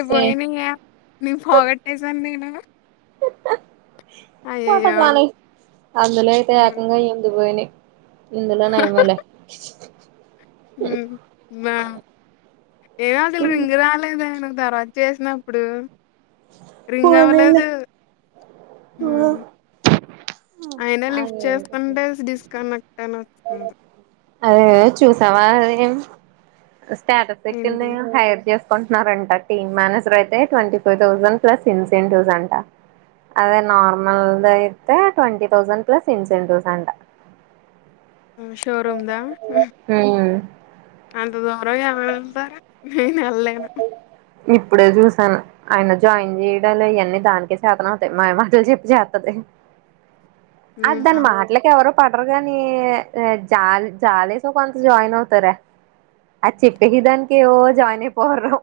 అ సే పోయినాయ నీ పోగొట్టేసాను నేను. పోతే అయ్యయ్యో! పోనీ అందులో అయితే హ్మ్. ఏకంగా రెండు పోయినాయి. ఇందులనే ఏమోలే, [unintelligible] ఉమ్ బ ఏమో డీల్ రింగు రాలేదు ఎందుకు ధరవ్ చేసినప్పుడు రింగ్ అవ్వలేదు. ఉమ్ అయినా లిఫ్ట్ చేస్తుంటే డిస్కనెక్ట్ అన్ని వస్తుంది. అదే చూసావా అదేం స్టేటస్ ఏంటి పెట్టిన్డెమో హై చేస్, అంటున్నారంట టీమ్ మేనేజర్ అయితే ట్వీ ఫోర్ తౌసండ్ ప్లస్ ఇన్సెంటివ్స్ అంట అదే నార్మల్ అయితే ట్వంటీ తౌసండ్ ప్లస్ ఇన్సెంటివ్స్ అంట. షోరూమ్ దా హ్మ్ అంతే గా, బాబాయో ఎవరు వెళ్తారె నేను వెళ్లలేను. ఇప్పుడే చూసాను ఆయన జాయిన్ చేయడలే అవన్నీ దానికే చేతనవుతాయి మాయ మాటలు చెప్పి చేత్తది. అది హ్మ్. దాన్ని అవును. మాట్లకి ఎవరు పడరు గాని జాల జాలేస కొంత జాయిన్ అవుతారా అది చెప్పే విధానికి ఏవో జాయిన్ అయిపో పోరు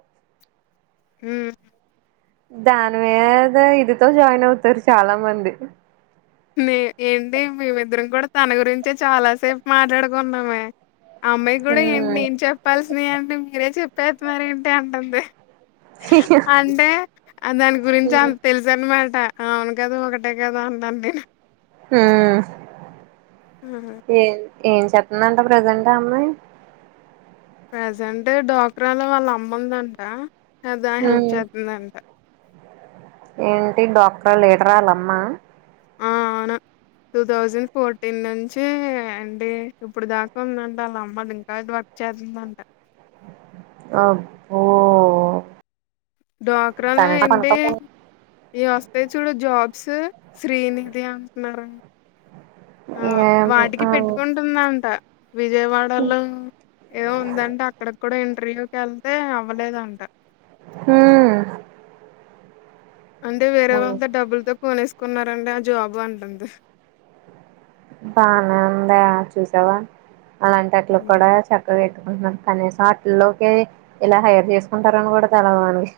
ఉమ్ దాని మీద ఏదో ఇదితో జాయిన్ అవుతారు చాలా మంది, నే ఏంటి మేమిద్దరం కూడా తన గురించే చాలాసేపు మాట్లాడుకున్నామే. అమ్మాయి కూడా ఏంటి హ్మ్ నేను చెప్పాల్సిన అన్ని మీరే చెప్పేస్తున్నారు ఏంటి అంటుంది. అంటే దాని గురించి అంత తెలుస అన్నమాట. అవును కదు ఒకటే కాద అన్నాను నేను మ్మ్ ఏం చేతుందంట ప్రజెంట్ అ అమ్మాయి. ప్రజెంటట్ డోక్రాలో వాళ్ళ అమ్ముందంట. అద హెల్ప్ హ్మ్ చేద్దందంట. ఏంటి డాక్టర్ ఎకరాలమ్మ. ఆ అవును టూ థౌజండ్ ఫోర్టీన్ నుంచి ఏంటి ఇప్పుడు దాకా ఉందంట వాళ్ళ అమ్మది ఇంకా వర్క్ చేస్తుందంట. అబ్బో. డ్వాక్రాలో కనీసం ఏంటి పనకపో ఈ వస్తాయి చూడు జాబ్. స్ శ్రీనిధి అంటున్నారురండి. ఆ ఏమో వాటికి పెట్టుకుంటుందంట విజయవాడలో ఏదో ఉందంట అక్కడ కూడా ఏ ప్రయకి వెళ్తే అవ్వలేదంట మ్మ్ అంటే వేరే వాళ్ళ డబ్బుతో కొనేసు కున్నారండి ఆ జాబ్ అంటుంది బానే ఉందాయా చూసావా అలాంటిట్లు హ్మ్. కూడా చక్కగా ట్కుు కనీసం ఆటల్లోకి ఇలా హైర్ చేసుకుంటారని కూడా తెలవాదు మనకి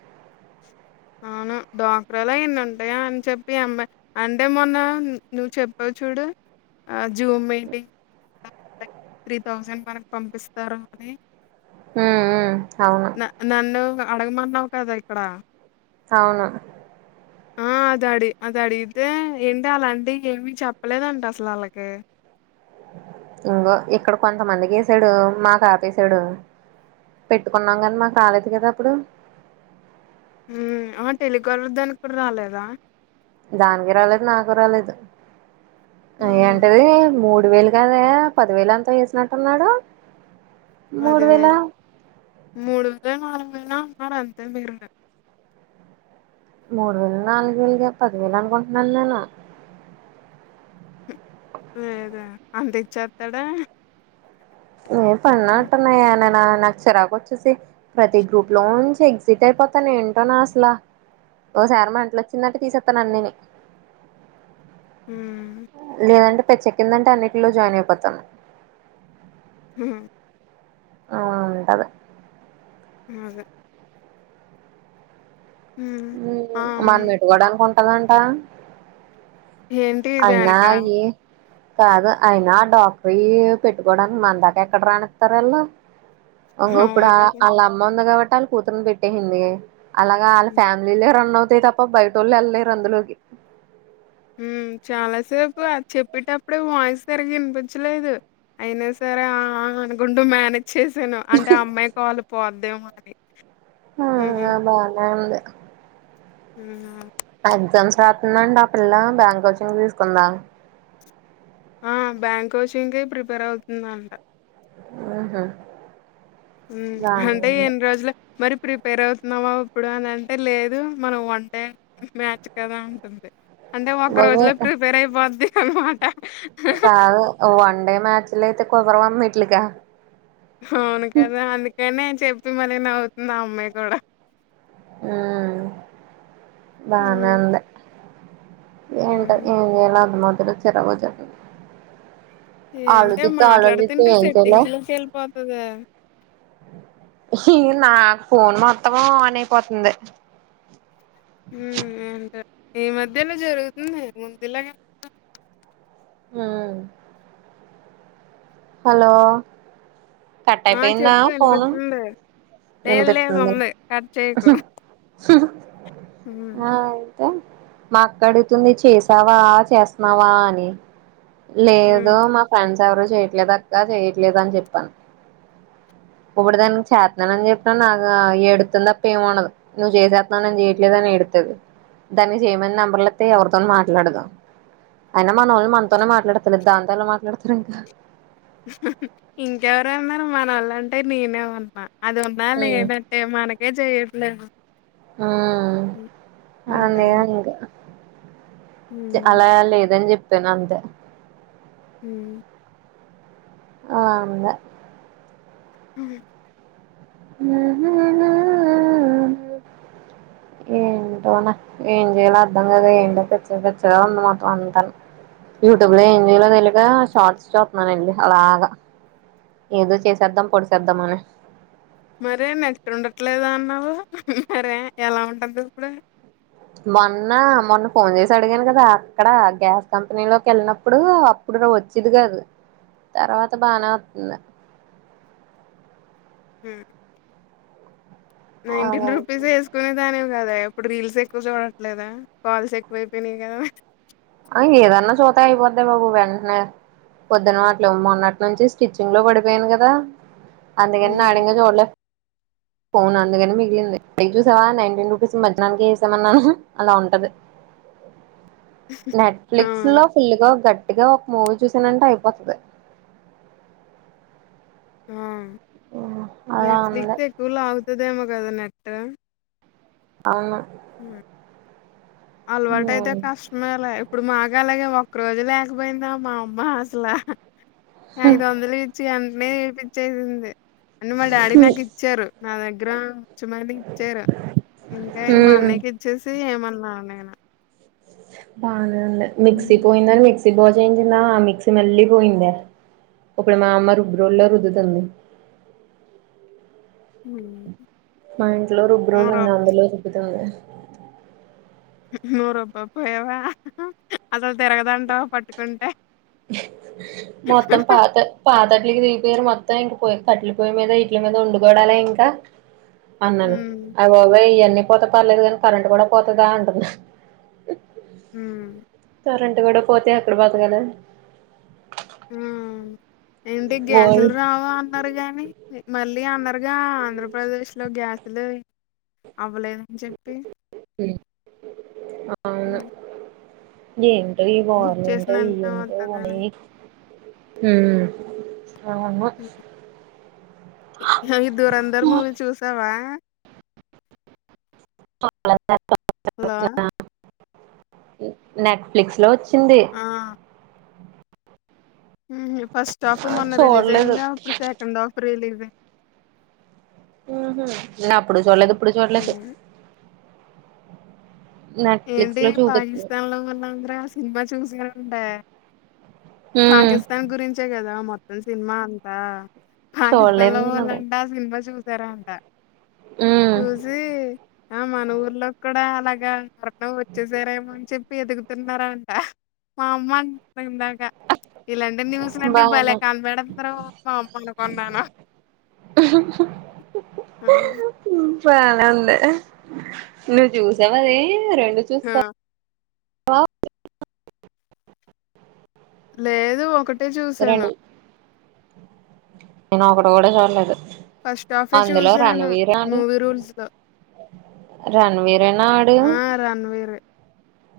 అవును ద్వక్రలో ఇన్ని ఉంటాయా అని చెప్పి అమ్మా అంటే మొన్న నువ్వు చెప్పావు చూడు ఆ జూమ్ మీటింగ్ త్రీ థౌజండ్ మనకి పంపిస్తారు అని మ్మ్ మ్మ్ అవును న నన్ను అడగమన్నావు కదా ఇక్కడ అవును ఆ అద అడి అది అడితే ఏంటి అలాంటి ఏమి చెప్పలేదంటడి అసలు వాళ్ళకి ఇంకో ఇక్కడ కొంతమందికి వసాడు మాకు ఆపసాడు పెట్టుకున్నాం కానీ మా రాలేదు కదా అప్పుడు ఆ టెలికాలర్ దానికి కూడా రాలేదా దానికి రాలేదు నాకు రాలేదు ఊహూ ఏంటది మూడు రెండు వేలు కదా పదివేలు ఎంతో వేసినట్టున్నాడు మ్మ్ [inaudible] అలా మార అ తంభరు మూడు వేలు నాలుగు వేలుగా పది వేలు అనుకుంటున్నాను నేను లేదు అంత ఇచ్చేస్తాడా న పెన్నాటన్న ననా నాకు చిరాకు వచ్చేసి ప్రతి గ్రూప్ లో నుంచి ఎగ్జిట్ అయిపోతాను ఏంటోనా అసలా ఓసారి మెంట్లొచ్చిందంటే తీసేస్తాను అన్నిని హ్మ్. లేనంట పిచ్చ కందంటే అన్నింటిలో జాయిన్ అయిపోతాను హ ఆ ఉంటుంది అదే హ్మ్. ఆహ్, మనం హ్మ్. పెటుకోడానికి అను అలాంట ఏంటి ధనిక కాదు అయినా డాక్టర్లు పెట్టు కోవడానికి మన దాకా ఎక్కడ రానితారు అల్లు ఇంకో ఇప్పుడు అవును కదా! వాళ్ళ అమ్మ ఉంది కాబట్టి తాల కూతురు పెట్టేసింది అలాగా వాళ్ళ హ్మ్. ఫ్యామిలీలే రన్ అవుతు అంతే తప్ప బయటోల్లు ఎళ్ళలేరు అందులోకి మ్మ్ చాలాసేపు అది చెప్పేటప్పుడే వాయిస్ సరిగా ఇనిపించలేదు అయినా సరే ఆ ఆ అనుకుంటూ మేనేజ్ చేసాను అంటే ఆ అమ్మాయి కాల్ పోద్ దే మరి హా బానే ఉంది అవునా ఎగ్జామ్స్ రాతుందంట ఆ పిల్ల బ్యాంకోచింగ్ తీసుకుందా ఆ బ్యాంక్ కోచింగ్కే ప్రిపేర్ అవుతుందంట ఊహు మ్మ్ అంటే ఎన్ని రోజుల మరి ప్రిప్ పేర్ అవుతున్నావా ఉప్పుడు అని అంటే లేదు మనం వన్ డే మ్యాచ్ కదా అంటుంది అంటే వొక్క బాబోయ్ రోజులో ప్రిపేర్ అయిపోద్ది ను [unintelligible] కాదు వన్ డే మాచ్ లోయతే కోదారావమ్మా ఇట్లేకే అవును కదా అందుకనే చెప్పి మళ్ళీ నవ్వుతుంది ఆ అమ్మాయి కూడా ఊ బానే హ్మ్ ఉంది ఏంటో హ్మ్ ఏం చేయాలో అర్థం మవ అదే చిరాకుచెతంది ఏంటే మాట్లాడుతుంటే చేయాలో సెట్టింగ్స్ లోకి ఎల్లపోతాది చీ నాకు ఫోన్ మొత్తం ఆన్ అయిపోతుంది హ్మ్ ఏంటో ఈ మధ్యనే జరుగుతుంది ముందు ఇలాగా హ్మ్ హలో ఆ కట్టయిపోయిందా చెప్పు ఫోను వినిపిస్తుంది లేదు లేదు వినిపిస్తుంది ఉంది కట్ చేయకు హు హు హ్మ్ అయ్ తే మా అక్క అడుగుతుంది చేసావా చేస్తున్నావా అని హ్మ్ లేదూ మా ఫ్రెండ్స్ ఎవరు చేయట్లేదక్క చేయట్లేదు అని చెప్పాను ఇప్పుడు దానికి చే [unintelligible] ఇగ ఏడుతుంది తప్ప ఏం ఉండదు నువ్ చేసేతున్నవ్ నేను చేయట్లేదు అని ఏడుత్తది దానికి చేయమని నంబర్ల ఇస్తే ఎవరితో మాట్లాడదు అయినా మనోళ్లు మనతోనే మాట్లాడతలే దాంతో ఎలా మాట్లాడతారు ఇంకా ఇంకెవరేవరు ఉన్నారు మనల్ళంటే నేనే ఉన్నా అదున్నా లేనట్టే మనకి [unintelligible] ఆ అంతే ఇగ హ్మ్ అలా లేదని చెప్పి చెప్పనంతే ఉమ్ ఆ అంద ఉమ్ ఆ ఏంటో ఏం చేయలో అర్ధం కాక ఏంటో పిచ్చ పిచ్చగా ఉంది మొత్తం అంతన్ యూట్యూబ్ లో ఏం చేయాలో తెలియక షార్ట్స్ చూతున్నానండి అలాగా ఏదో చేసేద్దాం పొడిసేద్దాం అని మరే నెట్ ఉండట్లేదు అన్నావు మరే ఎలా ఉంటుంది ఇప్పుడు మొన్న మొన్న ఫోన్ చేసి అడిగాను కదా అక్కడ గ్యాస్ కంపెనీ లోకి వెళ్ళినప్పుడు అప్పుడును వచ్చిది కాదు తర్వాత బానే వస్తంది ఉమ్ నైన్టీన్ రుపీస్ ఆ వేసుకునే దాని కదా ఇప్పుడు రీల్స్ ఎక్కువ చూడట్లేదా కాల్స్ ఎక్కువయిపోయినాయి కదా ఏదన్నా చుతే అయిపోదె బాబు వెంటనే పొద్దున అట్లు మొన్నటి నుంచి స్టిచ్చింగ్ లో పడిపోయాను కదా అందిగినే హ్మ్. నాడింగె చూడలే ఫోన్ అందుకని మిగిలింది పైక్ చూసావా నైన్టీన్ రూపీస్ మధ్యానానికి వేసామన్నాను అలా ఉంటది నెట్ఫ్లిక్స్ అవును. లో ఫుల్ గా గట్ గట్టిగా ఒక మూవీ చూసానంటే అయిపోతది ఉమ్ అలా ఉంది నెట్ఫ్లిక్స్ ఎక్కువ లాగ్ సుదేమో కద నెట్ అవును అలవాటయితే కష్టమేలే ఇప్పుడు మాక్ అలాగే ఒక్క రోజు లేకపోయిందా మా అమ్మ అసలు అది వందల రచి అంత మ పదింది అని మా డాడీ నాకు ఇచ్చారు నా దగ్గర చుమాలి ఇచ్చార ఇంకా మా హ్మ్ అన్నయ్యకి ఇచ్చేసి ఏమన్నా మా అన్నానా బాన్ మిక్సి పోయిందని మిక్స్ మిక్సి బాగు చేయిచిందా ఆ మిక్సి మళ్ళీ పోయింద ఇప్పుడు మా అమ్మ రుబ్బు రోల్లో రుద్దుతుంది హ్మ్ మా ఇంట్లో రుబ్బురోలు మరో ఉంది అందులో రుబ్బుతుంది నువు రుబ్బా పోయావా అసలు తిరగదంటావా పట్టుకుంటే మొత్తం పాత పాతట్ట్లకి దిగిపోయారు మొత్తం ఇంక కట్లే పొయ్యి మీద ఇట్ల మీద వండుకోవడాలే ఇంకా అన్నాను హ్మ్. అయ్ బాబోయ్ ఈ అన్ని పోతే పర్లేదు కానీ కరెంట్ కూడా పోతదా అంటది హ్మ్ కరెంట్ కూడా పోతే ఎక్కడ బతకాలి ఉ ఏంటి గ్యాసులు అవును రావా అన్నారు గాని మళ్ళీ అన్నారు త్వరగా ఆంధ్రప్రదేశ్ లో గ్యాసులు అవ్వలేదని చెప్పి ఎ ఆవును హ్మ్. ఏం ఇంట బుక్ బర్ంట చేసిన వెంటనే ఇంట కొనీ వత్తదని. హ దురేందర్ మూవీ చూసావా చులే హలో నెట్ఫ్లిక్స్ లో వచ్చి ఆ ఫస్ట్ హాఫ్ ఆ మొం రిలీజ్ చూడలేదు అయిందిగా అప్పుడు సెకండ్ హాఫ్ రిలీజ్ అయింది ఉహు ఉన్నపుడు చూడలేదు ఇప్పుడు చూడలేదు [unintelligible] హ్మ్. నెట్ఫ్లిక్స్ ఏంటి లో చూపిస్తుంది పాకిస్తాన్ లో ఉన్నాగ్ర సినిమా చూసినాంటే ఉమ్ పాకిస్తాన్ గురించే కదా మొత్ సినిమా అంతా పాకిస్తాన్ చూడలేదు లో నేను అది పోవాలంట అ సినిమా చూసి జరంత ఉమ్ చూసి ఆ మన ఊర్లో కూడా మగా నువ్వు వచ్చేసారేమో అని చెప్ ఎదుగుతున్నారా అంట మా అమ్మ అంటందాక ఇలాంటి న్యూస్లు అన్ని భలే బానే కనపెడతారు. మా అమ్మ అనుకున్నాను. ఆ పని ఉంది నువ్వు చూసావది రెండు ఆ! చూసె లేదు ఒకటి అట్టే చూసాను రెండు నేను ఒకటి కూడా చూడలేదు ఫస్ట్ హాఫే అందులో చూసాను రణవీర్ ఆడు మూవీ రూల్స్ లో రణవీరేనా ఆడు ఆ రణ్ వీరే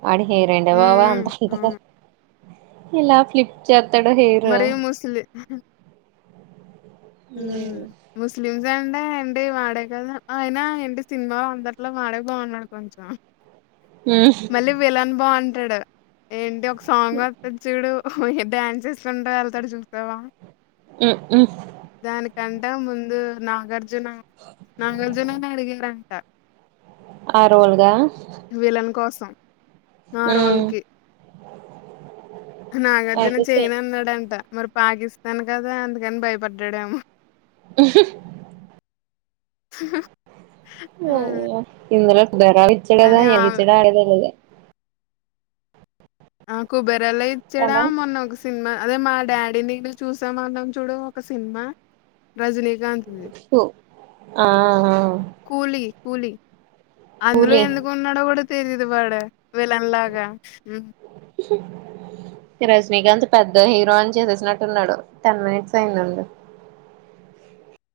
వాడి హెయిరేంటి వావా అంతాట ఇలా ఫ్లిప్చార్ట్ మరియు ముస్లి ఉ ముస్లిమ్స్ ఇదంటే ఏంటి వాడే కదా అయినా ఏంటి సినిమా అందట్లో వాడే బాగున్నాడు కొంచెం మళ్ళీ వెలము అన్ టడు అంటే ఒక్ సాంగ్ వొత్తది చుడు ఓ డ్యాన్సెస్లు ఉంట వెళ్తాడు చూసావా ఉ ఉమ్ రంటం ముందు నాగర్ జున నాగార్జుననే అడిగారట ఆ రోల్ గా సన్ ఆ రోల్ కి [inaudible] నాగార్జున అయితే చెయ్ చేయను అన్నాడంట మరి పాకిస్తాన్ గదా అందుకని భయపడ్డాడెమో ఉ హు [inaudible] ఆ! అయ్యో ఇందులో వరాలు ఇచ్చాడగదా కానీ ఆ ఎలాగిచ్చాడో అడగనే లేదు ఆ కుబ్బెర్ బలె ఇచ్చడా కదా మొన్న ఒక సినిమాల అదే మా డాడీ నిను చూసామన్నాం చూడు ఒక సినిమా రజనీ అలాటిదే ఆహ కూలి కూలి అందులో కూలీ ఎందుకు ఉన్నాడో గూడ సరిఎల్స్ వాడే విలన్ లాగా ఈ రజనీకాంత్ పెద్ద హీరోయిన్ చేసేసినట్టు ఉన్నాడు టెన్ మినిట్స్ అయిదండి